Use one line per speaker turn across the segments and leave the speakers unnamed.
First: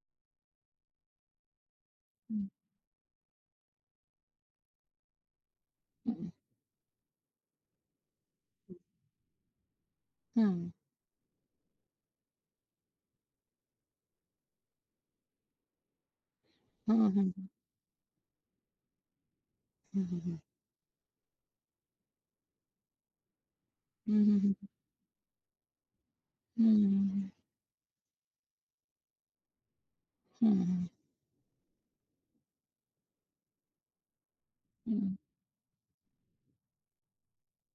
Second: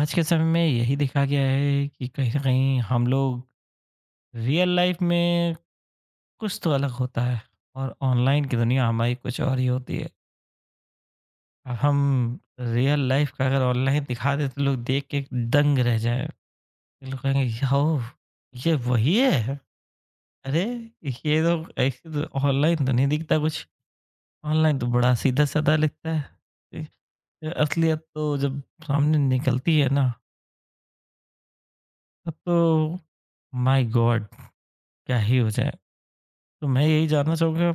आज के समय में यही देखा गया है कि कहीं न
हुँ,
कहीं हम लोग रियल लाइफ़ में
हुँ,
कुछ तो अलग होता है और ऑनलाइन की दुनिया हमारी कुछ और ही होती है।
हुँ,
अब हम रियल लाइफ़ का अगर ऑनलाइन दिखा दें तो लोग देख के दंग रह जाएँ।
हुँ,
लोग कहेंगे
हुँ,
याओ! ये वही है?
हुँ, हुँ, हुँ।
अरे! ये तो ऐसे तो ऑनलाइन तो नहीं दिखता कुछ।
हुँ, हुँ, हुँ।
ऑनलाइन तो बड़ा सीधा-साधा लगता है।
हुँ,
असलियत तो जब सामने निकलती है ना
हुँ, हुँ, हुँ,
तब तो माय गॉड!
हुँ,
क्या ही हो जाए। तो मैं यही जानना चाहूँगा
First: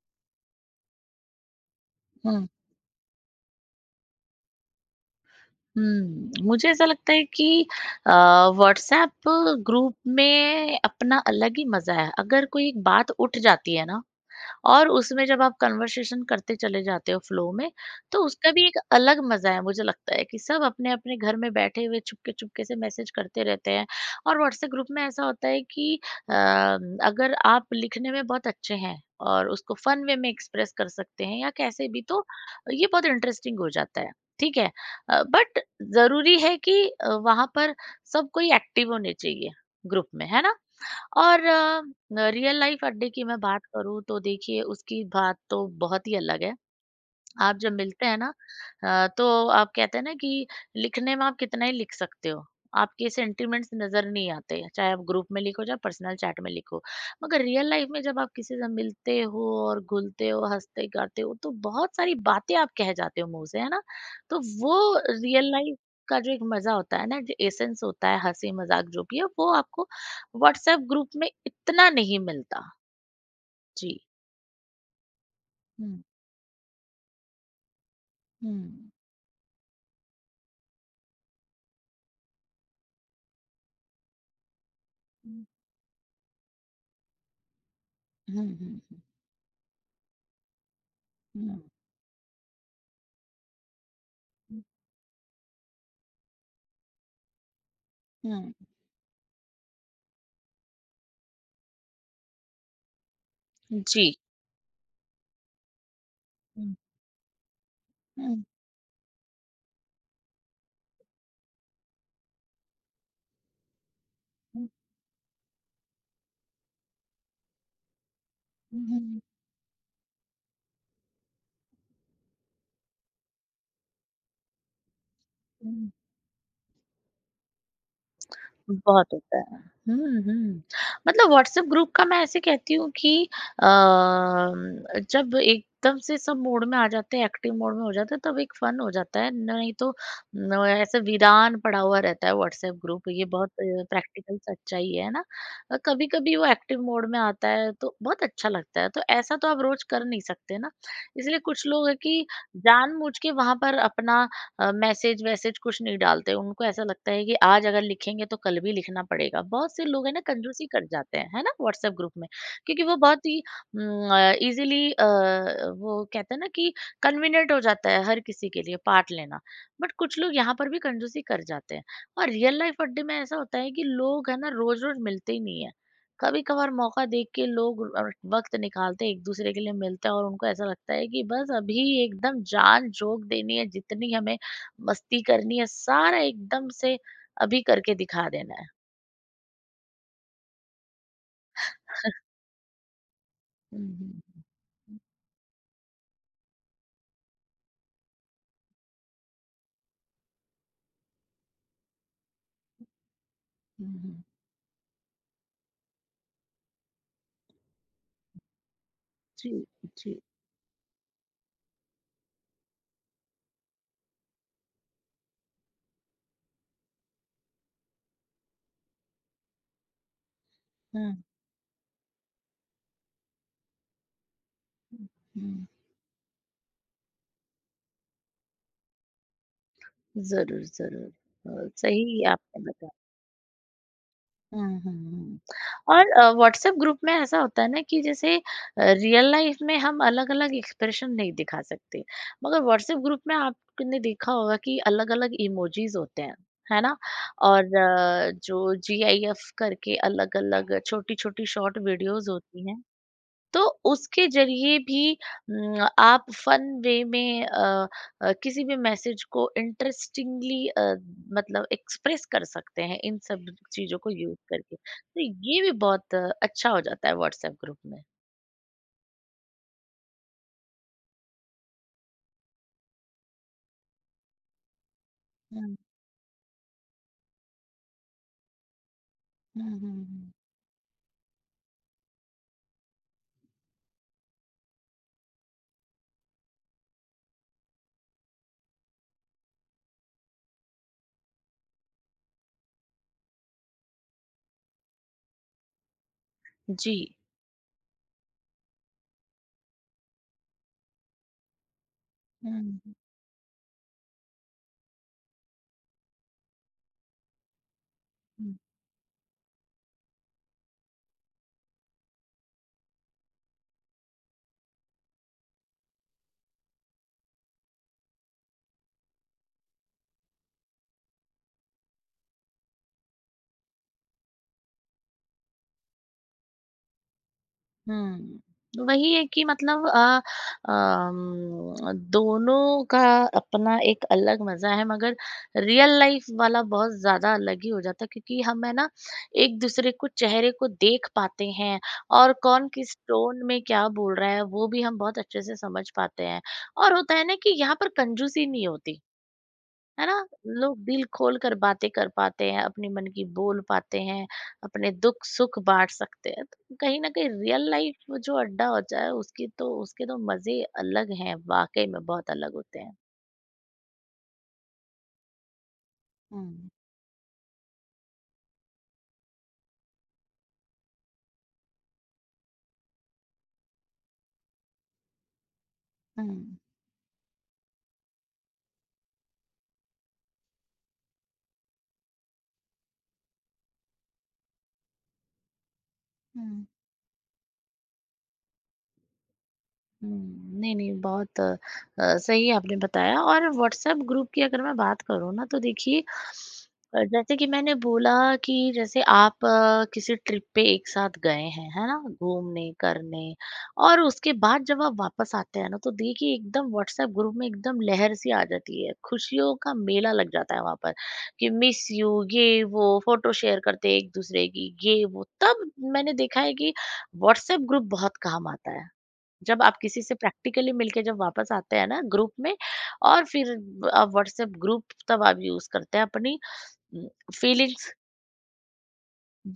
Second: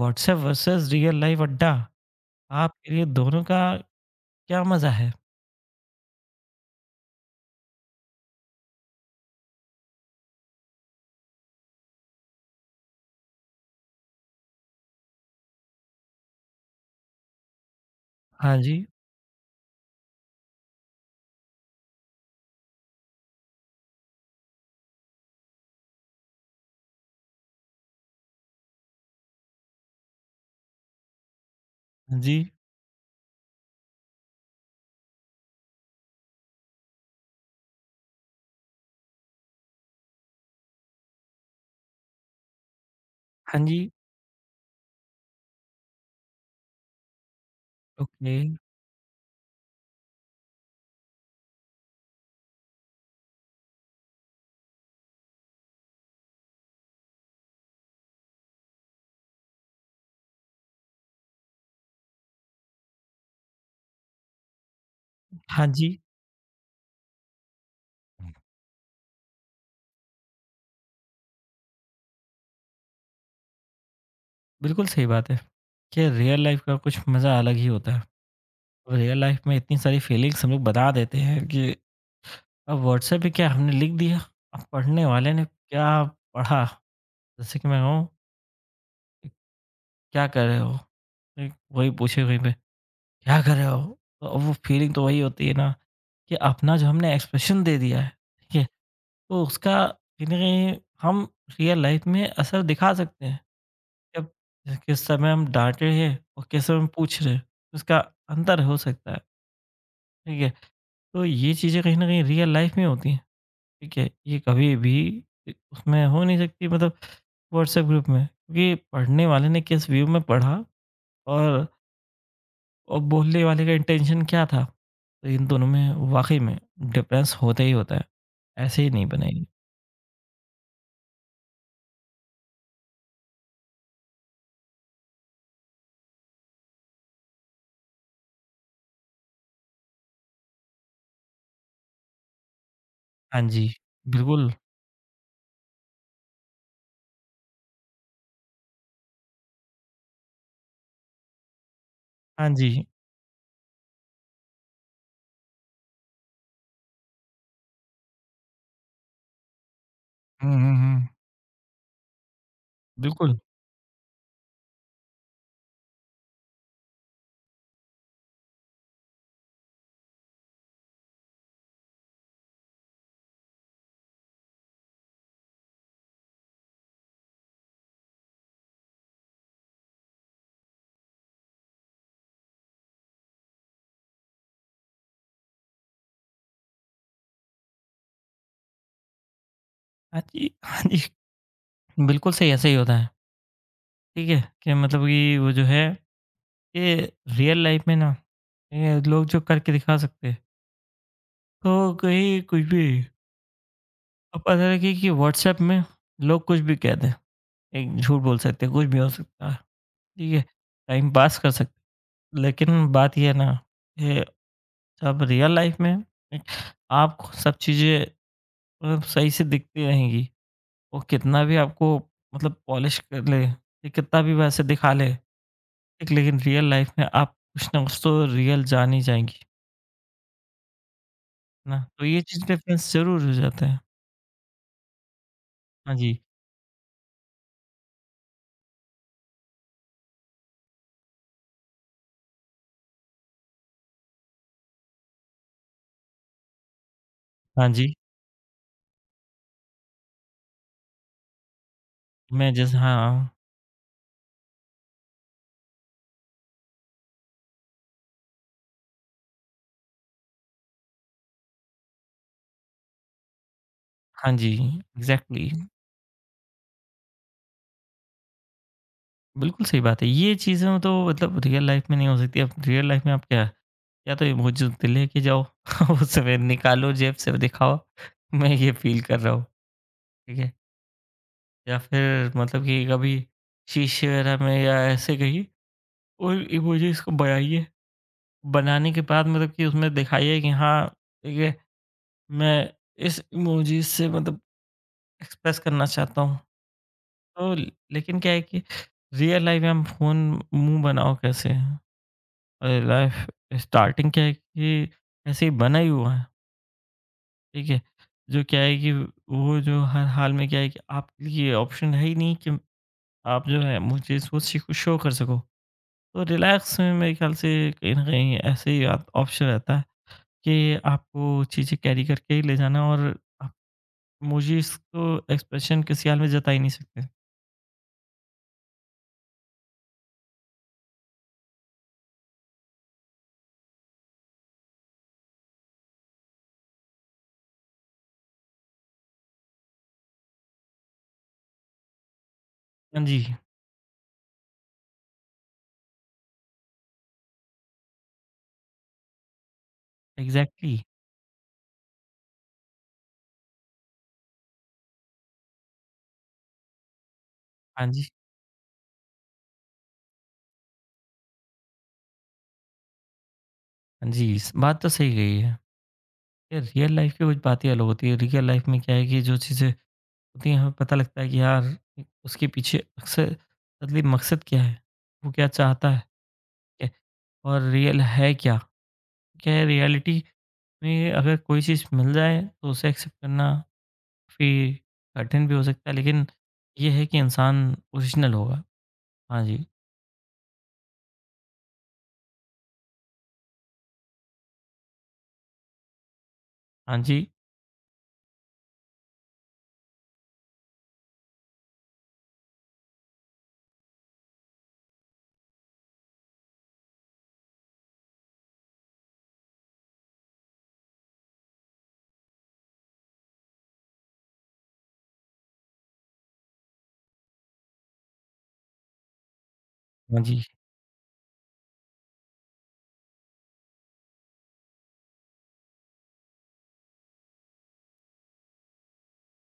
व्हाट्सएप वर्सेस रियल लाइफ अड्डा,
हुँ,
आपके लिए दोनों का क्या मज़ा है?
हुँ। मुझे ऐसा लगता है कि अ, व्हाट्सएप ग्रुप में अपना अलग ही मज़ा है। अगर कोई एक बात उठ जाती है ना, और उसमें जब आप कन्वर्सेशन करते चले जाते हो फ्लो में, तो उसका
हाँ
भी
जी,
एक अलग मज़ा है। मुझे लगता है कि सब अपने-अपने घर में बैठे हुए चुपके-चुपके से मैसेज करते रहते हैं। और व्हाट्सएप ग्रुप में ऐसा होता है कि अगर आप लिखने में बहुत अच्छे हैं और उसको फन वे में एक्सप्रेस कर सकते हैं या कैसे भी,
हाँ
तो
जी,
ये बहुत इंटरेस्टिंग हो जाता है, ठीक है? बट ज़रूरी है कि वहाँ पर सब कोई एक्टिव होने चाहिए ग्रुप में, है ना? और रियल लाइफ अड्डे की मैं
हाँ
बात
जी,
करूँ तो देखिए, उसकी बात तो बहुत ही अलग है। आप जब मिलते हैं ना,
ओके,
तो आप कहते हैं ना कि लिखने में आप कितना ही लिख सकते हो, आपके सेंटिमेंट्स नजर नहीं आते, चाहे आप ग्रुप में लिखो चाहे पर्सनल चैट में लिखो। मगर रियल लाइफ में जब आप किसी से मिलते हो और घुलते हो, हंसते करते हो, तो बहुत सारी बातें आप कह जाते हो मुंह से, है ना? तो वो रियल
हाँ
लाइफ
जी,
का जो एक मजा होता है ना, जो एसेंस होता है, हंसी मजाक जो भी है, वो आपको व्हाट्सएप ग्रुप में इतना नहीं मिलता। जी।
बिल्कुल सही बात है।
हम्म,
कि रियल लाइफ का कुछ मज़ा अलग ही होता
हम्म,
है। रियल लाइफ में इतनी सारी फीलिंग्स हम लोग बता देते हैं कि अब व्हाट्सएप पे क्या हमने लिख दिया, अब पढ़ने वाले
हम्म,
ने क्या पढ़ा? जैसे कि मैं कहूँ,
हम्म, हम्म,
क्या कर रहे हो? एक
हम्म,
वही पूछे वहीं पे। क्या कर रहे हो? वो
हम्म।
फीलिंग तो वही होती है ना कि अपना जो हमने एक्सप्रेशन दे दिया है,
हुँ,
ठीक है? तो उसका कहीं न कहीं हम रियल लाइफ़ में असर दिखा सकते हैं।
जी।
जब किस समय हम डाँट रहे हैं और किस
हुँ।
समय हम पूछ रहे हैं, तो उसका
हुँ,
अंतर हो सकता है, ठीक है? तो ये चीज़ें कहीं न कहीं रियल लाइफ़ में होती हैं, ठीक है? ये
हुँ,
कभी भी इ उसमें हो नहीं सकती मतलब व्हाट्सएप ग्रुप में, क्योंकि
हुँ,
पढ़ने वाले ने किस व्यू में पढ़ा और और बोलने वाले का इंटेंशन क्या था? तो इन दोनों
हुँ,
में वाक़ई में डिफरेंस होता ही होता है। ऐसे ही नहीं
बहुत होता
बनेगी।
है। हुँ, हुँ, मतलब व्हाट्सएप ग्रुप का मैं ऐसे कहती हूँ कि अ, जब एकदम से सब मोड में आ जाते हैं, एक्टिव मोड में हो जाते हैं, तब एक फन हो जाता है, नहीं तो न ऐसे वीरान पड़ा हुआ रहता है व्हाट्सएप ग्रुप, ये
हाँ
बहुत
जी,
प्रैक्टिकल
बिल्कुल।
सच्चाई है ना? कभी-कभी वो एक्टिव मोड में आता है, तो बहुत अच्छा लगता है, तो ऐसा तो आप रोज़ कर नहीं सकते ना, इसलिए कुछ लोग हैं कि
हाँ जी।
जानबूझ के वहाँ पर अपना मैसेज वैसेज कुछ नहीं डालते। उनको ऐसा लगता है कि आज अगर लिखेंगे तो कल भी लिखना पड़ेगा। बहुत से लोग है ना,
हुँ,
कंजूसी
हुँ,
कर
हुँ।
जाते हैं, है ना, व्हाट्सएप ग्रुप में, क्योंकि वो बहुत
बिल्कुल।
ही इजीली, वो कहते हैं ना कि कन्वीनियंट हो जाता है हर किसी के लिए पार्ट लेना। बट कुछ लोग यहाँ पर भी कंजूसी कर जाते हैं। और रियल लाइफ अड्डे में ऐसा होता है कि लोग है ना रोज रोज मिलते ही नहीं है। कभी कभार मौका देख के लोग वक्त निकालते एक दूसरे के लिए, मिलते हैं, और उनको ऐसा लगता है कि बस अभी एकदम जान जोक देनी है, जितनी हमें मस्ती करनी है, सारा एकदम से अभी करके दिखा देना है।
हाँ जी, हाँ जी। बिल्कुल सही ऐसे ही होता है।
हुँ, हुँ,
ठीक है? कि
हुँ।
मतलब कि वो जो है ये रियल लाइफ़ में ना ये लोग जो करके दिखा सकते हैं, तो कहीं कुछ भी
हुँ, हुँ।
अब पता लगे कि व्हाट्सऐप में लोग कुछ भी कह दें। एक झूठ बोल सकते हैं, कुछ भी हो सकता
जी,
है।
जी।
ठीक है? टाइम पास कर सकते हैं। लेकिन बात ये है ना, ये जब रियल लाइफ़ में आपको सब चीज़ें मतलब सही से दिखती रहेंगी, वो
हुँ।
कितना भी आपको मतलब पॉलिश कर ले, ये कितना भी वैसे दिखा ले,
हुँ, हुँ।
एक लेकिन रियल लाइफ़ में आप कुछ ना कुछ तो रियल जान ही जाएँगी,
ज़रूर, ज़रूर।
है ना? तो ये
सही
चीज़
आपने
डिफ़रेंस
बताया।
ज़रूर हो जाता है।
हुँ, हुँ, हुँ।
हाँ
और
जी,
व्हाट्सएप ग्रुप में ऐसा होता है ना कि जैसे रियल लाइफ़ में हम अलग-अलग एक्सप्रेशन नहीं दिखा सकते, मगर व्हाट्सएप ग्रुप में आपने देखा होगा कि अलग-अलग इमोजीज़ होते हैं, है ना?
हाँ
और
जी।
जो जीआईएफ करके अलग-अलग छोटी-छोटी शॉर्ट वीडियोज़
मैं
होती
जैसे
हैं।
हाँ,
तो उसके ज़रिए भी आप फन वे में किसी भी मैसेज को इंटरेस्टिंगली, मतलब एक्सप्रेस कर सकते हैं इन सब चीज़ों को
हाँ
यूज़
जी,
करके। तो
एग्ज़ैक्टली
ये भी बहुत अच्छा हो जाता है व्हाट्सएप ग्रुप में।
बिल्कुल सही बात है। ये चीज़ें तो मतलब रियल लाइफ़ में नहीं हो सकती। अब रियल लाइफ़ में आप क्या या तो ये मुझे लेके जाओ
हुँ,
उस समय निकालो जेब से दिखाओ, मैं ये फ़ील कर रहा हूँ,
हुँ, हुँ, हुँ।
ठीक है? या फिर मतलब कि कभी शीशे वगैरह में या ऐसे कहीं और ये मुझे इसको बनाइए, बनाने के बाद मतलब कि उसमें दिखाइए कि हाँ, ठीक है, मैं इस इमोजी से मतलब एक्सप्रेस करना चाहता हूँ।
जी।
तो लेकिन क्या है कि रियल लाइफ़ में हम फ़ोन मुँह बनाओ कैसे?
हुँ,
और लाइफ़ स्टार्टिंग क्या है कि ऐसे ही बना ही हुआ है। ठीक है? जो
हुँ।
क्या है कि वो जो हर हाल में क्या है कि आपके लिए ऑप्शन है ही नहीं कि आप जो है मुझे इस वो सी शो कर सको। तो रिलैक्स में मेरे ख़्याल से कहीं न कहीं ऐसे ही आप ऑप्शन रहता है कि आपको चीज़ें कैरी करके ही ले जाना और आप मुझे इसको एक्सप्रेशन किसी हाल में जता ही नहीं सकते।
हुँ। वही है कि मतलब दोनों का अपना एक अलग मज़ा है, मगर रियल लाइफ़ वाला बहुत ज़्यादा अलग ही हो जाता है, क्योंकि हम है ना एक-दूसरे को चेहरे को देख पाते हैं, और कौन किस
हाँ जी,
टोन में क्या बोल रहा है वो भी हम बहुत अच्छे से समझ पाते हैं। और होता है ना कि यहाँ पर कंजूसी नहीं होती। है ना,
एग्ज़ैक्टली।
लोग दिल खोल कर बातें कर पाते हैं, अपने मन की बोल पाते हैं, अपने दुख सुख बांट सकते हैं, तो कहीं ना कहीं रियल
हाँ
लाइफ
जी,
में जो अड्डा होता है उसकी तो, उसके तो मजे अलग हैं, वाकई में बहुत अलग होते हैं।
हाँ जी, इस बात तो सही कही है। ये
हम्म,
रियल लाइफ़ की कुछ बातें अलग होती है। रियल लाइफ़ में क्या है कि जो चीज़ें तो यहाँ पता लगता है कि यार उसके पीछे अक्सर असली मकसद क्या है, वो क्या चाहता है, ठीक
हम्म,
है? और रियल है क्या? क्या है रियलिटी में अगर कोई चीज़ मिल जाए तो उसे एक्सेप्ट करना काफ़ी कठिन भी हो सकता है लेकिन
हम्म।
ये है कि इंसान ओरिजिनल होगा। हाँ जी,
हुँ, नहीं, नहीं, बहुत सही आपने बताया। और व्हाट्सएप ग्रुप की अगर मैं बात करूँ ना, तो देखिए
हाँ जी,
जैसे कि मैंने बोला कि जैसे आप किसी ट्रिप पे एक साथ गए हैं, है ना? घूमने, करने, और उसके बाद जब आप वापस आते हैं ना, तो देखिए एकदम व्हाट्सएप ग्रुप में एकदम लहर सी आ जाती है, खुशियों का मेला लग जाता है वहाँ पर, कि मिस यू, ये वो, फ़ोटो शेयर करते हैं एक-दूसरे की, ये वो। तब मैंने देखा है कि व्हाट्सएप ग्रुप बहुत काम आता है। जब आप किसी से
हाँ जी, हाँ
प्रैक्टिकली मिलके जब वापस आते हैं ना ग्रुप में, और फिर आप व्हाट्सएप ग्रुप तब आप यूज करते हैं अपनी फीलिंग्स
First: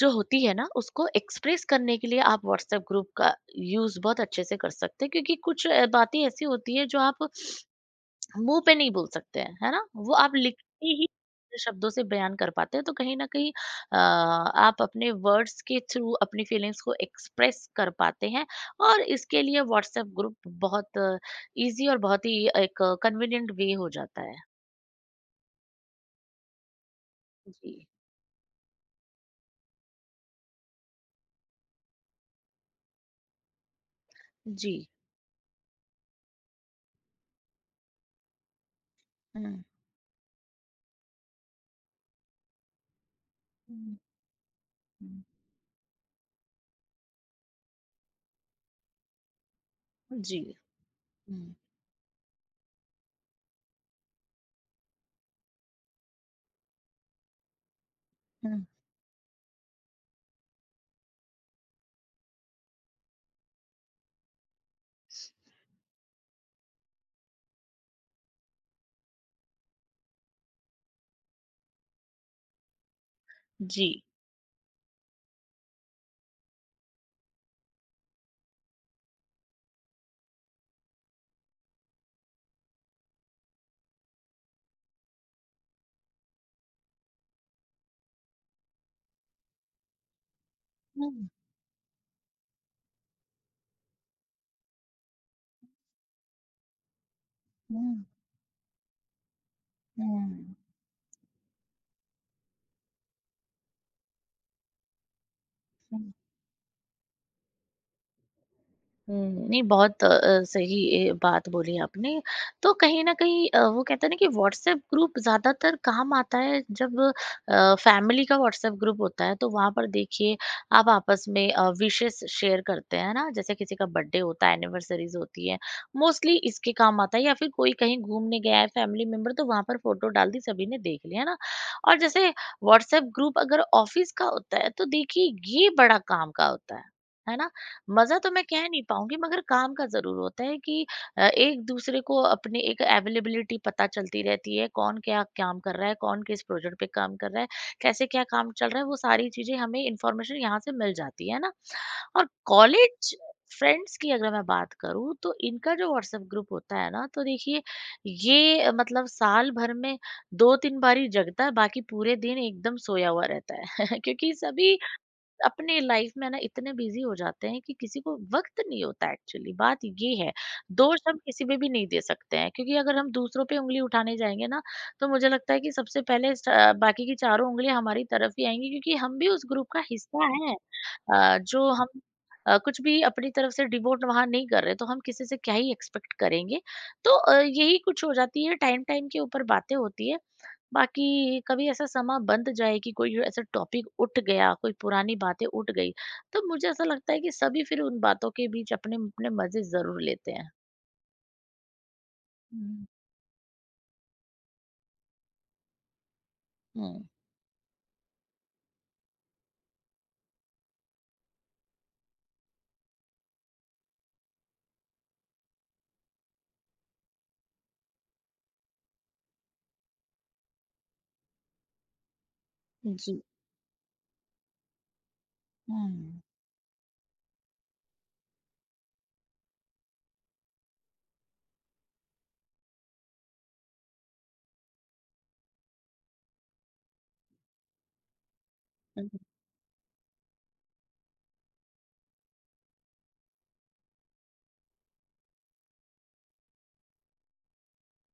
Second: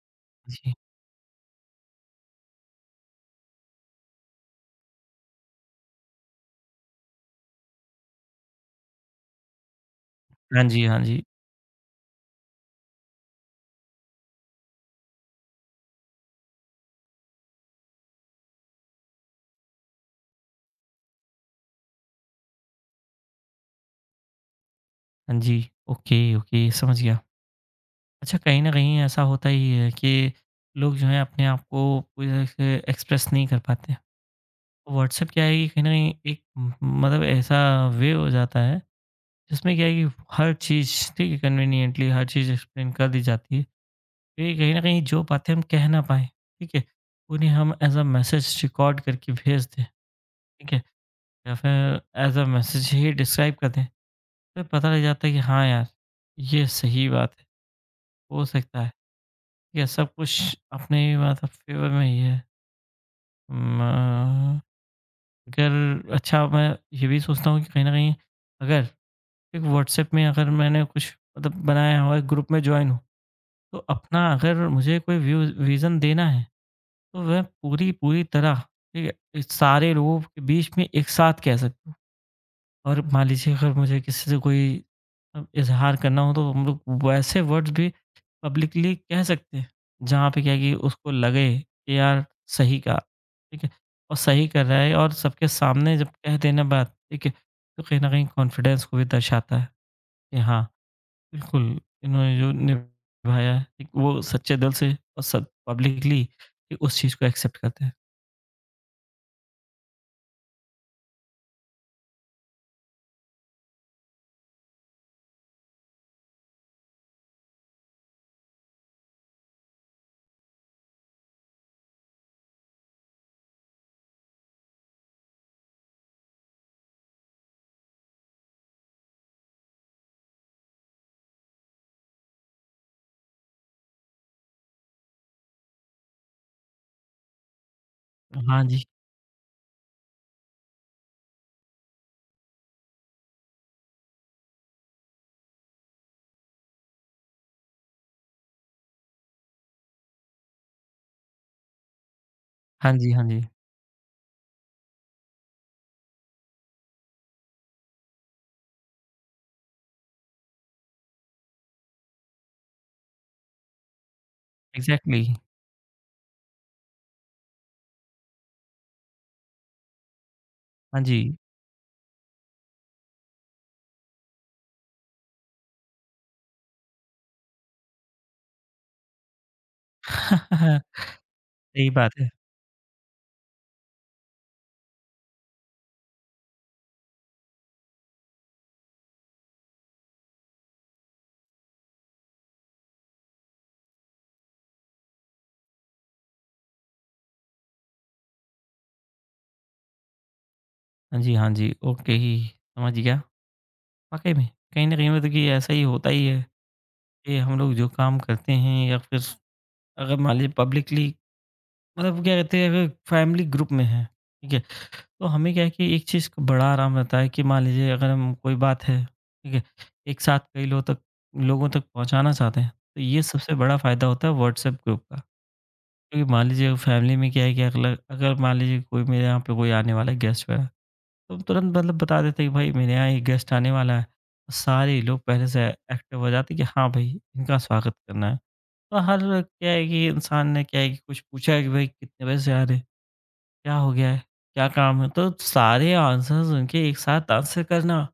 जो होती है ना
जी।
उसको एक्सप्रेस करने के लिए। आप व्हाट्सएप ग्रुप का यूज बहुत अच्छे से कर सकते हैं क्योंकि कुछ बातें ऐसी होती है जो आप मुँह पे नहीं बोल सकते हैं, है ना? वो आप लिख
हाँ जी,
के
हाँ
ही
जी,
अपने शब्दों से बयान कर पाते हैं, तो कहीं न कहीं आप अपने वर्ड्स के थ्रू अपनी फीलिंग्स को एक्सप्रेस कर पाते हैं, और इसके लिए व्हाट्सएप ग्रुप बहुत ईज़ी और बहुत ही एक कन्वीनिएंट वे हो जाता है।
हाँ जी। ओके, ओके समझ गया।
जी,
अच्छा कहीं न कहीं ऐसा होता ही है कि लोग जो हैं अपने आप को पूरी तरह से एक्सप्रेस नहीं कर पाते।
जी।
व्हाट्सएप क्या है कि कहीं न कहीं एक म मतलब ऐसा वे हो जाता है,
हुँ,
जिसमें क्या है कि हर चीज़ ठीक है कन्वीनिएंटली हर चीज़ एक्सप्लेन कर दी जाती है।
हुँ,
क्योंकि कहीं न कहीं जो
हुँ।
बातें हम कह ना पाएँ, ठीक है? उन्हें हम एज़ अ मैसेज रिकॉर्ड करके भेज दें,
जी।
ठीक है? या
हुँ,
फिर एज़ अ मैसेज ही डिस्क्राइब कर दें, तो पता लग जाता है कि हाँ यार, ये सही बात है, हो
हुँ।
सकता है। ये सब कुछ अपने मतलब फ़ेवर में ही है। म अगर अच्छा मैं ये भी सोचता हूँ कि कहीं न कहीं अगर एक व्हाट्सएप में अगर मैंने कुछ मतलब बनाया हो, एक ग्रुप में जॉइन हूँ, तो
जी।
अपना अगर मुझे कोई व्यू विज़न देना है, तो वह पूरी पूरी तरह, ठीक है? इस सारे लोगों के बीच में एक साथ कह सकता हूँ और मान लीजिए अगर मुझे किसी से कोई इज़हार करना हो तो हम लोग वैसे वर्ड्स भी पब्लिकली कह सकते हैं, जहाँ पे क्या है कि उसको
हुँ,
लगे कि यार सही कहा, ठीक है? और सही कर रहा है और सबके सामने जब कह देना बात, ठीक है? तो कहीं
हुँ,
न कहीं कॉन्फिडेंस को भी दर्शाता है कि
हुँ,
हाँ, बिल्कुल, इन्होंने जो निभाया है, एक वो सच्चे दिल से और सब
हुँ।
पब्लिकली उस चीज़ को एक्सेप्ट करते हैं।
हुँ, नहीं, बहुत सही बात बोली आपने। तो कहीं न कहीं वो कहते हैं ना कि व्हाट्सएप ग्रुप ज़्यादातर काम आता है जब फैमिली का व्हाट्सएप ग्रुप होता है। तो वहाँ पर देखिए आप आपस में विशेस शेयर करते हैं ना, जैसे किसी का बर्थडे होता है, एनिवर्सरीज़ होती है, मोस्टली इसके काम आता है। या फिर कोई कहीं घूमने गया है फैमिली मेंबर, तो वहाँ पर फ़ोटो डाल दी, सभी ने देख लिया, है ना? और जैसे व्हाट्सएप ग्रुप अगर ऑफ़िस का होता है तो देखिए ये बड़ा काम का होता है ना? मज़ा तो मैं
हाँ
कह नहीं
जी,
पाऊँगी, मगर काम का ज़रूर होता है कि एक दूसरे को अपनी एक अवेलेबिलिटी पता चलती रहती है, कौन क्या काम कर रहा है, कौन किस प्रोजेक्ट पे काम कर रहा है, कैसे क्या काम चल रहा है, वो सारी चीज़ें हमें, इन्फॉर्मेशन यहाँ से मिल जाती है ना। और
हाँ जी,
कॉलेज
हाँ जी।
फ्रेंड्स की अगर मैं बात करूँ, तो इनका जो व्हाट्सएप ग्रुप होता है ना, तो देखिए ये मतलब साल भर में 2-3 बार ही जगता है, बाकी पूरे दिन एकदम सोया हुआ रहता है क्योंकि सभी
एग्ज़ैक्टली,
अपने लाइफ में ना इतने बिजी हो जाते हैं कि किसी को वक्त नहीं होता। एक्चुअली बात ये है, दोष
हाँ
हम
जी।
किसी पे भी नहीं दे सकते हैं क्योंकि अगर हम दूसरों पे उंगली उठाने जाएंगे ना, तो मुझे लगता है कि सबसे पहले बाकी की चारों उंगली हमारी तरफ ही आएंगी, क्योंकि हम भी उस ग्रुप का हिस्सा हैं। जो हम
सही बात है।
कुछ भी अपनी तरफ से डिवोट वहाँ नहीं कर रहे, तो हम किसी से क्या ही एक्सपेक्ट करेंगे। तो यही कुछ हो जाती है, टाइम टाइम के ऊपर बातें होती है। बाकी कभी ऐसा समा बंद जाए कि कोई ऐसा टॉपिक उठ गया, कोई पुरानी बातें उठ गई, तो मुझे ऐसा लगता है कि सभी फिर उन बातों के बीच अपने अपने मजे जरूर लेते हैं।
हाँ जी, हाँ जी, ओके ही,
हम्म,
समझ गया। वाक़ई में, कहीं न कहीं मतलब कि ऐसा ही होता ही है
हम्म।
कि हम लोग जो काम करते हैं या फिर अगर मान लीजिए पब्लिकली मतलब क्या कहते हैं अगर फैमिली ग्रुप में है, ठीक है? तो हमें क्या है कि एक चीज़ का बड़ा आराम रहता है कि मान लीजिए अगर हम कोई बात है, ठीक है? एक साथ कई लोगों तक पहुँचाना चाहते हैं, तो
जी।
ये सबसे बड़ा फ़ायदा होता है व्हाट्सएप ग्रुप का।
हम्म,
क्योंकि मान लीजिए फैमिली में क्या है कि अगला अगर मान लीजिए कोई मेरे यहाँ पे कोई आने वाला है गेस्ट वगैरह, तो हम तुरंत मतलब बता देते हैं कि भाई मेरे यहाँ एक गेस्ट आने वाला है। तो सारे लोग पहले से एक्टिव हो जाते हैं कि हाँ भाई, इनका स्वागत करना है। तो
हम्म,
हर क्या है कि इंसान ने क्या है कि कुछ पूछा है कि भाई कितने बजे से आ रहे? हैं? क्या हो गया है? क्या काम है? तो सारे आंसर्स उनके एक साथ आंसर करना,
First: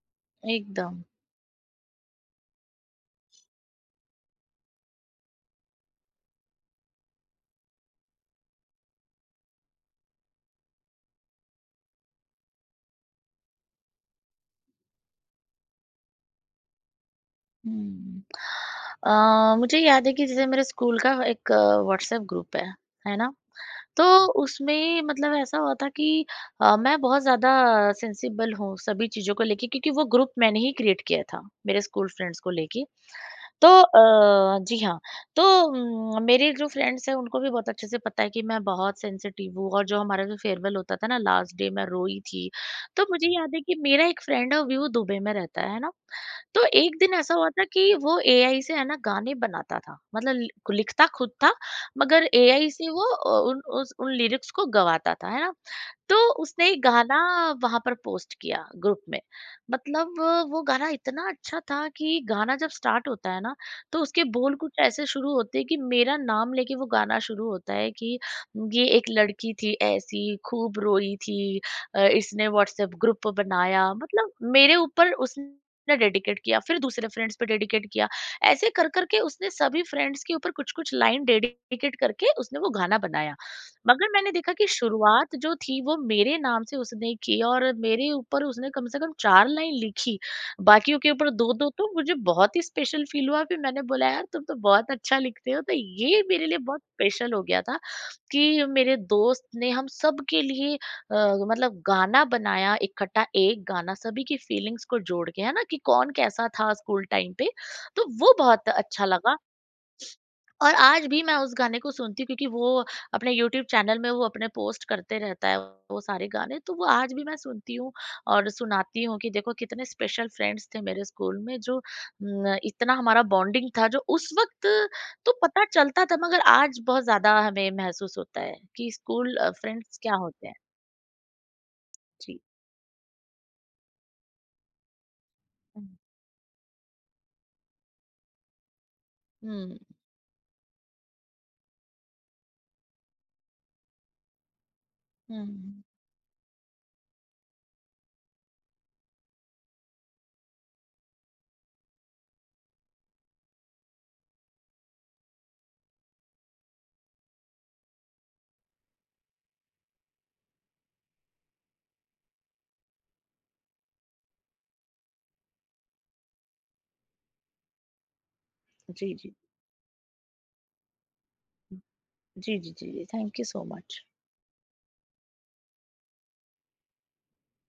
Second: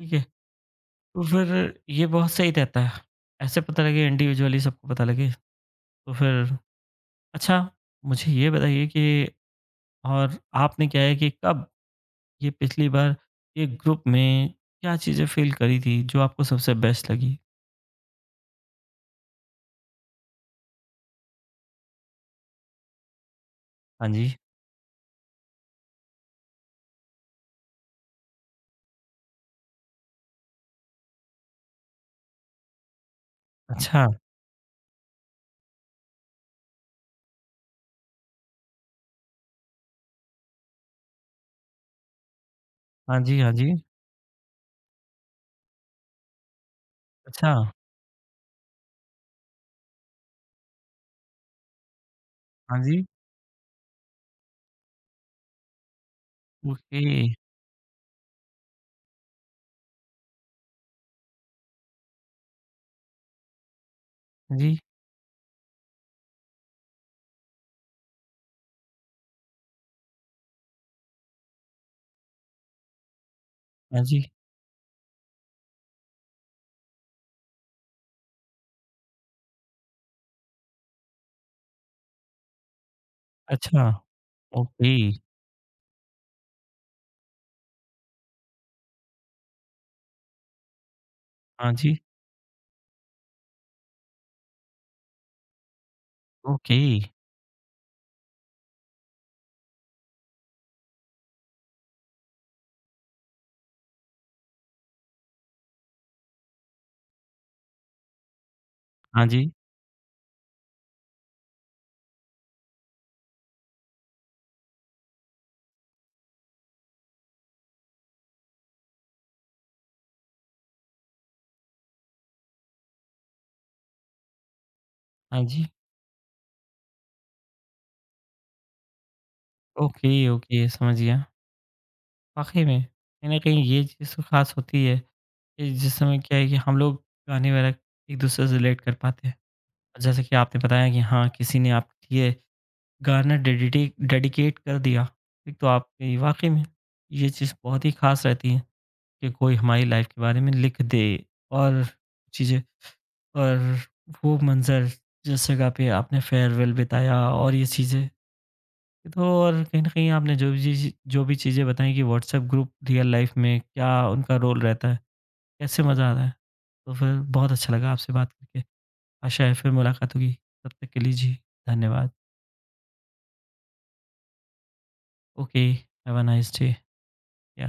ठीक है?
एकदम।
तो फिर ये बहुत सही रहता है। ऐसे पता लगे इंडिविजुअली सबको पता लगे, तो फिर अच्छा मुझे ये बताइए कि और आपने क्या है कि कब ये पिछली बार ये ग्रुप में क्या चीज़ें फ़ील करी थी जो आपको सबसे बेस्ट लगी?
हुँ। मुझे याद है कि जैसे मेरे स्कूल का एक व्हाट्सएप ग्रुप है ना? तो
हाँ जी।
उसमें मतलब ऐसा हुआ था कि मैं बहुत ज़्यादा सेंसिबल हूँ सभी चीज़ों को लेके, क्योंकि वो ग्रुप मैंने ही क्रिएट किया था, मेरे स्कूल फ्रेंड्स को लेके। तो
अच्छा।
जी हाँ, तो मेरे जो फ्रेंड्स हैं उनको भी बहुत अच्छे से पता है कि मैं बहुत सेंसिटिव हूँ, और जो हमारा जो फेयरवेल होता था ना लास्ट डे, मैं रोई थी। तो
हाँ
मुझे
जी, हाँ
याद है
जी।
कि मेरा एक फ्रेंड है, वो दुबई में रहता है ना? तो एक दिन ऐसा हुआ
अच्छा।
था कि वो एआई से है ना गाने बनाता था, मतलब लिखता खुद था, मगर एआई
हाँ
से
जी।
वो उन लिरिक्स को गवाता था, है ना? तो उसने एक
ओके।
गाना वहाँ पर पोस्ट किया ग्रुप में। मतलब वो गाना इतना अच्छा था कि गाना जब स्टार्ट होता है ना, तो उसके बोल
हाँ
कुछ
जी।
ऐसे शुरू होते हैं कि मेरा नाम लेके वो गाना शुरू होता है कि ये एक लड़की थी ऐसी, खूब रोई थी, इसने व्हाट्सएप ग्रुप बनाया।
हाँ जी।
मतलब मेरे ऊपर उसने डेडिकेट किया, फिर दूसरे फ्रेंड्स पे डेडिकेट किया। ऐसे कर-कर के उसने सभी फ्रेंड्स के ऊपर कुछ-कुछ लाइन डेडिकेट करके उसने वो गाना बनाया।
अच्छा।
मगर मैंने देखा कि
ओके।
शुरुआत जो थी वो मेरे नाम से उसने की, और मेरे ऊपर उसने कम से कम 4 लाइन लिखी, बाकियों के ऊपर 2-2।
हाँ
तो
जी।
मुझे बहुत ही स्पेशल फ़ील हुआ। फिर मैंने बोला, यार तुम तो बहुत अच्छा लिखते हो। तो ये मेरे लिए
ओके।
बहुत स्पेशल हो गया था कि मेरे दोस्त ने हम सबके लिए मतलब गाना बनाया, इकट्ठा एक गाना सभी की फीलिंग्स को जोड़ के, है ना? कि कौन कैसा था स्कूल टाइम पे, तो वो बहुत अच्छा
हाँ
लगा।
जी।
और आज भी मैं उस गाने को सुनती हूँ, क्योंकि वो अपने यूट्यूब चैनल में वो अपने पोस्ट करते रहता है वो सारे गाने। तो वो आज भी मैं सुनती हूँ और सुनाती हूँ कि देखो कितने स्पेशल फ्रेंड्स थे मेरे स्कूल में जो, न, इतना हमारा बॉन्डिंग था जो उस वक्त तो
हाँ
पता
जी।
चलता था, मगर आज बहुत ज्यादा हमें महसूस होता है कि स्कूल फ्रेंड्स
ओके,
क्या होते हैं।
ओके समझ गया।
जी।
वाक़ई में कहीं न कहीं ये चीज़ तो ख़ास होती है कि
हम्म,
जिस समय क्या है कि हम लोग गाने वगैरह एक-दूसरे से रिलेट कर पाते हैं।
हम्म,
और जैसे कि आपने बताया कि हाँ, किसी ने आपके लिए गाना डेडिटे डेडिकेट कर दिया, एक तो
हम्म।
आपकी वाक़ई में ये चीज़ बहुत ही ख़ास रहती है कि कोई हमारी लाइफ़ के बारे में लिख दे और चीज़ें और वो मंज़र जिस जगह पे आपने फेयरवेल बिताया और ये चीज़ें तो और कहीं न कहीं आपने जो भी चीज़ जो भी चीज़ें बताई कि व्हाट्सएप ग्रुप रियल लाइफ़ में क्या उनका रोल रहता है, कैसे मज़ा आता है। तो फिर बहुत अच्छा लगा आपसे बात करके।
जी, जी,
आशा है फिर मुलाकात होगी। तब तक के लिए जी धन्यवाद।
जी, जी, जी, thank you so much.
Okay, have a nice day. या